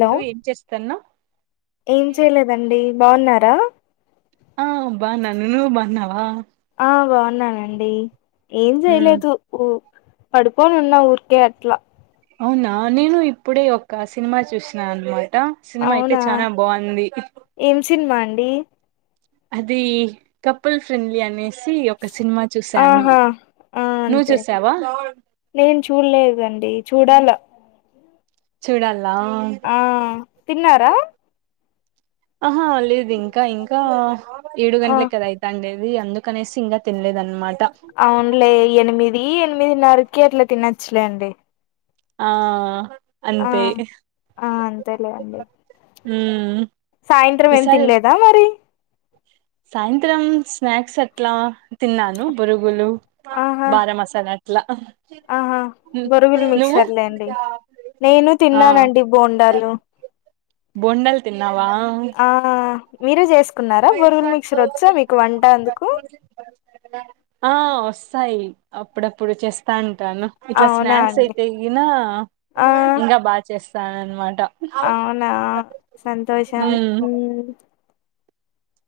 Hello ఏం చేసుతన్నా ఏం చేయలేదండి బాగున్నారా ఆ బాగున్నాను నువ్వు బాగున్నావా ఆ బాగున్నానండి ఏం ఉమ్ చేయలేదు ఉ పడుకొని ఉన్న ఊరుకే అట్లా అవునా నేను ఇప్పుడే ఒక సినిమా చూసినా అన్నమాట్ ట సినిమా అయితే అవునా చానా బాగుంది డీ అది కపుల్ ఫ్రెండ్లీ అనేసి ఒక సినిమా చూశాను ఆహా ఆ అంతే నేను చూడలేదండి చూడాలా చూడాల్ల తిన్నారా ఆహా లేదు ఇంకా ఇంకా ఏడు ఆ గంటల కదా అయితాండే అది అందుకనేసి ఇంకా తినలేదు అన్నమాట్ అవునులే ఎనిమిది ఎనిమిదిన్నరకి అట్లా తినచ్చు లేండి ఆ ఆ అంతే ఆ అంతే లే అండి ఉమ్మ్ సాయంత్రం ఏం తినలేదా మరి సాయంత్రం స్నాక్స్ అట్లా తిన్నాను బురుగులు ఆహా బారా మసాలా అట్లా ఆహా బొరుగులు నువ్వు మిక్చర్లే అండి నేను తిన్నానండి బోండాలు బొండాల్ తిన్నావా ఆ మీరు చేసుకు అందుకు ఆ వసు వస్తాయి అప్పుడప్పుడు చేస్తాయి అంటాను ఇట్లా అవునా స్నాక్స్ అండి అయితేగిన ఆ ఇంకా బాగా చేస్తాను అన్ మాట అవునా సంతోషం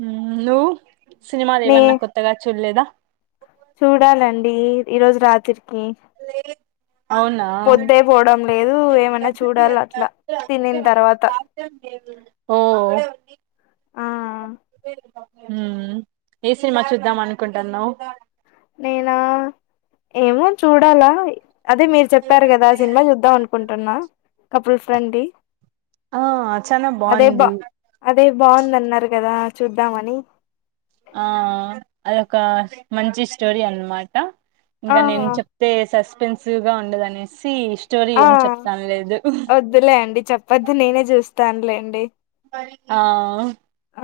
హ నువ్ సినిమాలు నే ఏవన్నా కొత్తగా చూడులేదా చూడాలండి ఈరోజు రాత్రికి అవునా పొద్దే పోవడం లేదు ఏమనా చూడాలి అట్లా తినిన తర్వాత ఒహ్హ్ ఆ ఏ సినిమా చూద్దాం అనుకుంటాన్నావ్ నేనా ఏమో చూడాలా అదే మీరు చెప్పారు కదా సినిమా చూద్దాం అనుకుంటున్న కపుల్ ఫ్రెండ్లీ ఆ చానా అదే బా బాగుంది అదే బాగుందన్నారు కదా చూద్దామని ఆ అదొక మంచి స్టోరీ అన్నమాట ఆ ఇంకా నేను చెప్తే సస్పెన్సివ్ గా ఉండదనేసి స్టోరీ ఆ ఏం చెప్తాను లేదు వద్దులే అండి చెప్పద్దు నేనే చూస్తానులేండి ఆ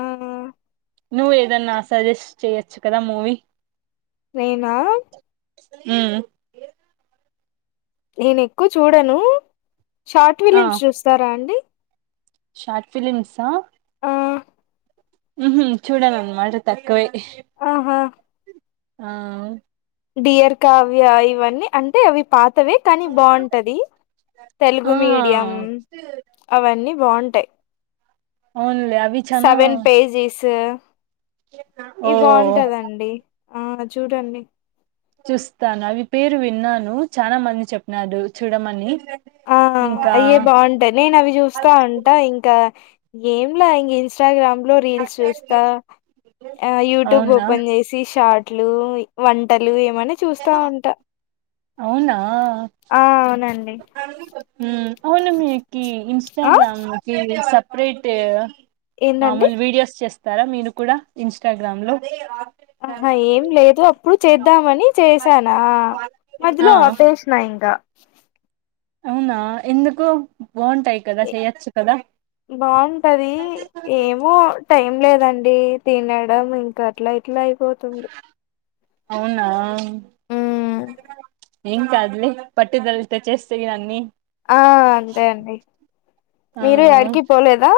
ఆ నువ్వ ఏదన్నా సజెస్ట్ చెయొచ్చు కదా మూవీ నేనా హ్మ్మ్ నేను ఎక్కువ చూడను షార్ట్ ఆ ఫిలిమ్స్ చూస్తారా అండి షార్ట్ ఫిలిమ్సా ఆ ఉహామ్ చూడనానమటే తక్కువే ఆ ఆ డియర్ కావ్య ఇవన్నీ అంటే అవి పాతవే కానీ బాగుంటది తెలుగు ఆ మీడియం అవన్నీ బాగుంటాయి అవునులే అవి చానా సెవెన్ పేజీస్ ఈ ఓ బాగుంటదండి ఆ చూడండి చూస్తాను అవి పేరు విన్నాను చాలా మంది చెప్పినడు చూడమని ఆ ఇంకా అయ్యే బాగుంటాయి నేను అవి చూస్తా ఉంటా ఇంకా ఏంలా ఇం ఇన్స్టగ్రామ్ లో రీల్స్ చూస్తా యూట్యూబ్ అవునా ఓపెన్ చేసి షార్ట్ ట్లు వంటలు ఏమనా చూస్తా ఉంటా అవునా ఆ అవునండి అవును మీకి ఆ ఇంస్టాగ్రామ్కి సపరేట్ ఏంటండి మామూలు వీడియోస్ చేస్తారా మీరు కూడా ఇన్స్టాగ్రామ్ లో ఆహా ఏం లేదు అప్పుడు చేద్దామని చేసానా ఆ మజలో ఆపేసినా ఇకా అవునా ఎందుకు బాగుంటాయి కదా చెయచ్చు కదా బాగుంటది ఏమో టైం లేదండి తినడం ఇంకా అట్లా ఇట్లా అయిపోతుంది అవునా ఏం కాదులే. పట్టుదలతో చేస్తే ఇవన్ని ఆ అంతే అండి మీరు ఎడికి పోలేదా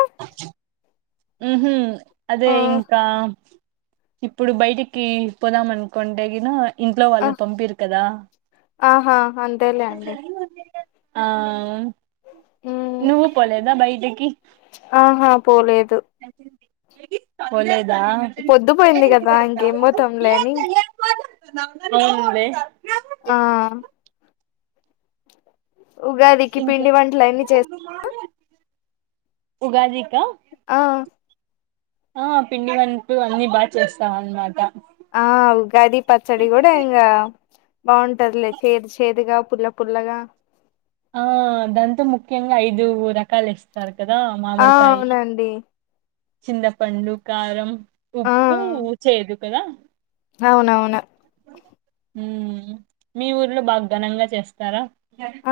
ఉహ్మ్ అదే ఆ ఇంకా ఇప్పుడు బయటికి పోదాంనుకోంటేగిన ఇంట్లో ఆ వాళ్ళు పంపిరు కదా ఆహా అంతేలే అండి ఆ ఉమ్ నువ్వు పోలేదా బయటకి ఆహా పోలేదు పోలేదా పొద్దుపోయింది కదా ఇంకేం పోతాంలే అని పోనులే ఆ ఉగాదికి ఇంకా పిండి వంటలు అన్ని చేస్తారు ఉగాదిక ఆ ఆ పిండి వంటలు అన్ని బా చేస్తామన్నమాట. ఆ ఉగాది పచ్చడి కూడ ఇంగా, బాగుంటదిలే చేదు చేదుగా, పుల్ల పుల్లగా. ఆ దాంతో ముఖ్యంగా ఐదు రకాలేస్తారు. కదా! ఆ మామిడికాయి, అవునండి చింతపండు, కారం, ఆ ఉప్పు, చేదు కదా! అవునవును. మ్ మీ ఊర్లో బాగ ఘనంగా చేస్తారా?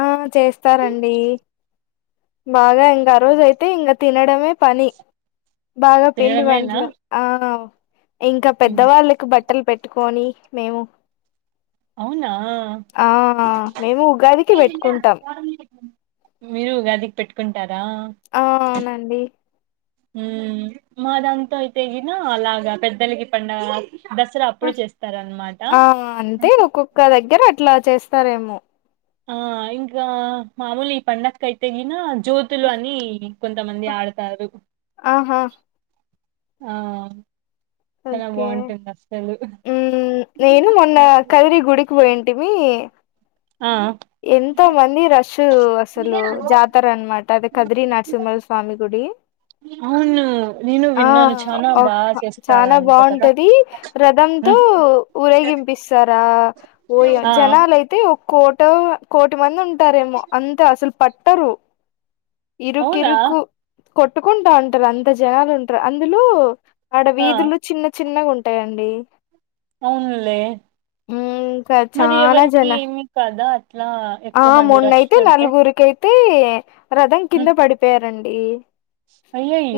ఆ చేస్తారండి. బాగా ఇంక ఆ రోజ అయితే, ఇంక తినడమే పని. బాగ పిండి తినడమేనా వంటలు. ఆ ఇంకా మ్మ్. పెద్దవాళ్ళకి బట్టలు పెట్టుకొని, మేము అవునా! ఆ మేము ఉగాదికి పెట్టుకుంటాం మీరు ఉగాదికి పెట్ ఆ అవునండి. మ్ మా దాంతో అయితే గిన, అలాగ పెద్దలకి పండగ. దసరా అప్పుడు చేస్తారనమాట ఆ అంటే ఒక్కొక్క దగ్గర అట్లా చేస్తారేమో. ఆ ఇంకా మామూలి ఈ పండకైతేగిన జ్యోతులు అని కొంతమంది ఆడతారు. ఆహా ఆ చాన బాంటుంది. అసల్ మ్ నేను మొన్న కదిరి గుడికి పోయింటిమి. ఆ ఎంత మంది రష్యు అసలు, జాతర అనమాట అది. కదిరి నరసింహ స్వామి గుడి. అవును. నేను ఆ విన్నాను చానా బాగా చాన చేస్తారంట కదా బాంటది. రథంతో మ్మ్. ఊరేగి పంపిస్తారా ఒయ ఓ ఆ జనాలు అయితే ఒ కో ట్ కోటి మంది ఉంటారేమో, అంత అసలు పట్టరు. అవునా ఇరుకిరుకు కొట్టుకుంటాంటారు. అంత జనాలు ఉంటారు. అందులో, ఆడ ఆ వీధులు చిన్న చిన్నగా ఉంటాయండి. అవునులే, మ్మ్ ఇంకా మరి చానా ఎవరికి జన ఏమి కాదా? అట్లా ఎక్కువ మంది రష్ ఉంటే! తే రథం కింద ఉమ్, పడిపోయారండి.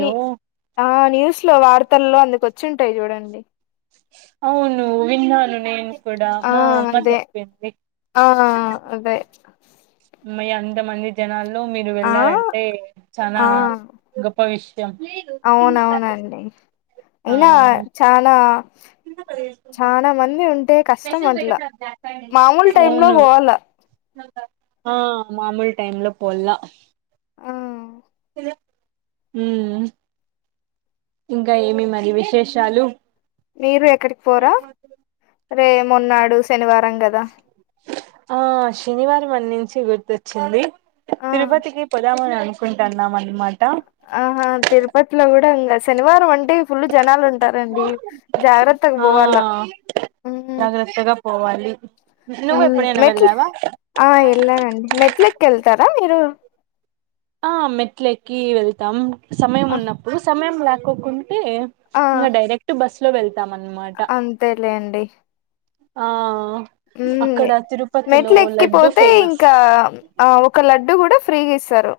ని ఆ న్యూస్ లో, వార్తల్లో అందుకు వచ్చింటాయి చూడండి. అవును విన్నాను నేను కూడ. ఆ మా అమ్మ అదే చెప్పింది. ఆ అదే. హమయ్య అంతమంది జనాల్లో మీరు ఆ వెళ్ళారంటే, చాన ఆ గొప్ప విష్ అవునవునండి. ఆ అయినా చాల చాన మంది ఉంటే కష్టం అట్ల. మామూలు టైమ్ లో అవును పోవాల. ఆ మామూలు టైమ్ లో పోల్ల. ఆ య మ్. ఇంకా ఏమి మరి విశేషాలు? మీరు ఎక్కడికి పోరా? రే మొన్నాడు శనివారం కదా! ఆ శనివారం అన్నించి గుర్తొచ్చింది. ఆ తిరుపతికి పొదామని అను నుకుంటాన్నామండీ మ ఆహా తిరుపతిలో కూడ ఇంగ శనివారం అన్ టే ఫుల్ జనాలు ఉంటారండి. జాగ్రత్తగ పోవాల. ఆ జాగ్రత్తగా పోవాలి. హ నువ్వు ఎప్పుడైనా మెట్ల వెళ్ళావా ఆ ఎలానండి మెట్లక్ కల్తారు రా మీరు ఆ మెట్ల ఎక్కి వెళ్తాం సమయం ఆ ఉన్నప్పుడు సమయం లాక్కకుండా ఆ ఇకా డైరెక్ట్ బస్ లో వెళ్త అంతేలేండి ఆ అక్కడ తిరు మెట్లు ఎక్కిపోతే ఇంకా ఆ ఒక లడ్డు కూడా ఫ్రీగా ఇస్తారు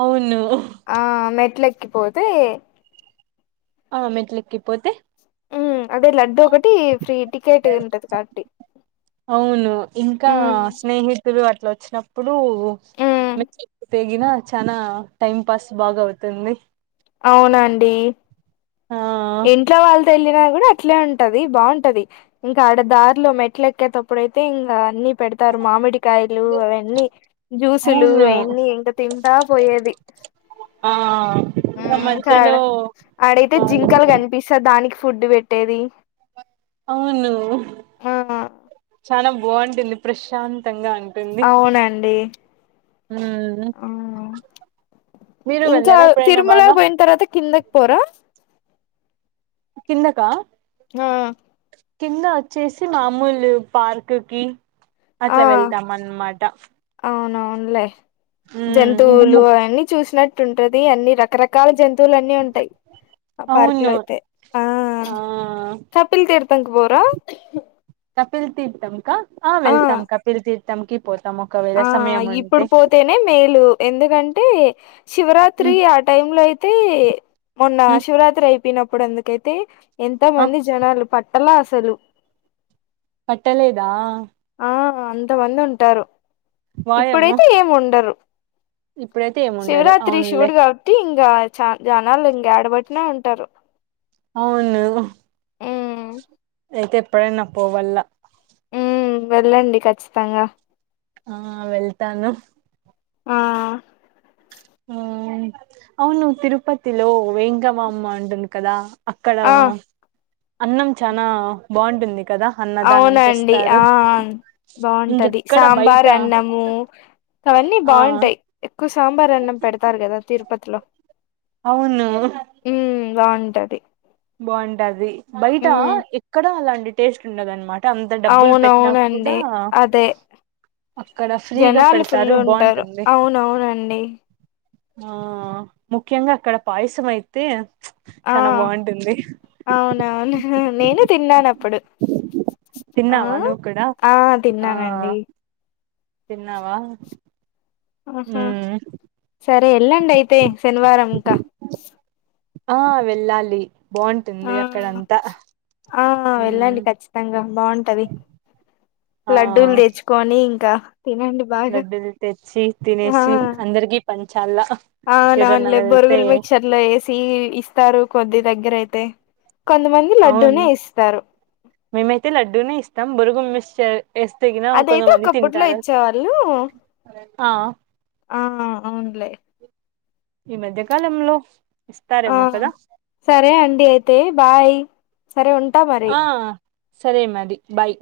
అవును ఆ మెట్ల ఎక్కిపోతే ఆ మెట్లెక్కిపోతే మ్మ్ అదే లడ్డూ ఒకటి ఫ్రీ టికెట్ ఉంటది కాబట్టి అవును ఇంకా మ్మ్ స్నేహితులు అట్లా వచ్చినప్పుడు మ్మ్ తెేగినా చనా టైం పాస్ బాగ అవుతుంది అవునండి ఆ ఇంట్లో వాళ్ళు తెళ్లిన కూడా అట్లే ఉంటది బాగుంటది ఇంకా ఆడ దారిలో మెట్లు ఎక్కేటప్పుడు అయితే ఇంకా అన్ని పెడతారు మామిడికాయలు అవన్నీ జ్యూసులు అవును అవన్నీ ఇంకా తింటా పోయేది ఆ ఆ చడ మధ్యలో అడేతే జి బాగా పిసా దానికి ఫుడ్ పెట్టేది అవును ఆ చనా బాగుంటుంది ప్రశాంత్ అవునండి మ్మ్ ఆ మీరు ఇంకా వెళ్ళారా ఎప్పుడైనా తిరుమల బాగా పోయిన తర్వాత కిందకి పోరా కిన్నకా హా కింద వచ్చేసి మామూలు పార్క్ ఆ అట్లా వెళ్తాం అన్నమాట లే మ్మ్ ఇంకా జంతువులు ము అవన్నీ చూసినట్టు ఉంటది అన్ని రకరకాల జంతువు వుతువులు అన్నీ ఉంటాయి ఆ పార్క్ లో అవును అయితే ఆ ఆ కప్పల్ తీర్తనికి పోరా కపిల్ తీర్తాం క ఆ వెళ్తాం క పిల్ తీర్తాం క ఆ కవేదమ ఇప్పుడు పోతేనే మేలు ఎందుకంటే శివరాత్రి మ్మ్ ఆ టై లో అయి అయితే మొన్న మ్మ్ శివరాత్రి అయిపోయినప్పుడు ఎందుకైతే ఎంతో ఆ మంది జనాలు ప ఎలా అసలు పట్టలేదా ఆ అంతమంది ఉంటారు వాయమ్మో ఇప్పుడైతే ఏమి ఉండరు ఇప్పుడైతే ఏముండరు శివరాత్రి అవునులే శివుడుగావటి ఇం ఇంకా చ జనాలు ఇంకా ఆడబట్టినే ఉంటారు అవును ఆ అయితే ఎప్పుడైనా పోవల్ల ఉ వెళ్ళండి ఖచ్చితంగా ఆ వెళ్తాను ఆ ఉ అవును తిరుపతిలో వేంగమ అమ్మ అండున్ కదా అక్కడ ఆ అన్నం చానా బాగుంటుంది కదా అన్నదానం అవునండి ఆ చేస్తారు బాగుంటది ఇంకెక్కడ బయట సాంబార్ అన్నము అవన్నీ ఆ బాగుంటాయి ఎక్కువ సాంబార్ అన్నం పెడతారు కదా తిరుపతిలో అవును ఉమ్ బాగుంటది బాగుంటది బయట ఉమ్ ఎక్కడా అలాంటి టేస్ట్ ఉండదనమాట అంత డబ్బులు పెట్టినా కూడా అవునవునండి అదే అక్కడ ఫ్రీగా జనాలు ఫుల్ పెడతారు ఉంటారు బాగుంటుంది అవునవునండి ఆ ముఖ్యంగా అక్కడ పాయసం అయితే ఆ చానా బాగుంటుంది అవునవును నేను తిన్నాను అప్పుడు ఆ తిన్నావా నువ్వు కూడా ఆ ఆ తిన్నానండి తిన్నావా ఆహా మ్మ్ సరే వెళ్ళండి అయితే శనివారం ఇంకా ఆ వెళ్ళాలి ఆ బాగుంటుంది అక్కడంతా ఆ మ్మ్ వెళ్ళండి ఖచ్చితంగా బాగుంటది ఆ లడ్డూలు తెచ్చుకొని ఇంకా తినండి బాగా లడ్డలు తెచ్చి తినేసి అందరికి పంచి అవునవులే బొరుగులు మిక్చర్ లో వేసి ఇస్తారు కొద్ది దగ్గర అయితే కొంతమంది అవును లడ్డూనే ఇస్తారు బొరుగు మిక్చర్ ఎస్తగిన అదైతే కొంతమంది ఒకప్పట్లో తింటారు ఇచ్చేవాళ్ళు ఆ ఆ అవునులే ఈ మధ్య కాలంలో ఆ సరే అండి అయితే బాయ్ సరే ఉంటా మరి ఆ సరే మారి బాయ్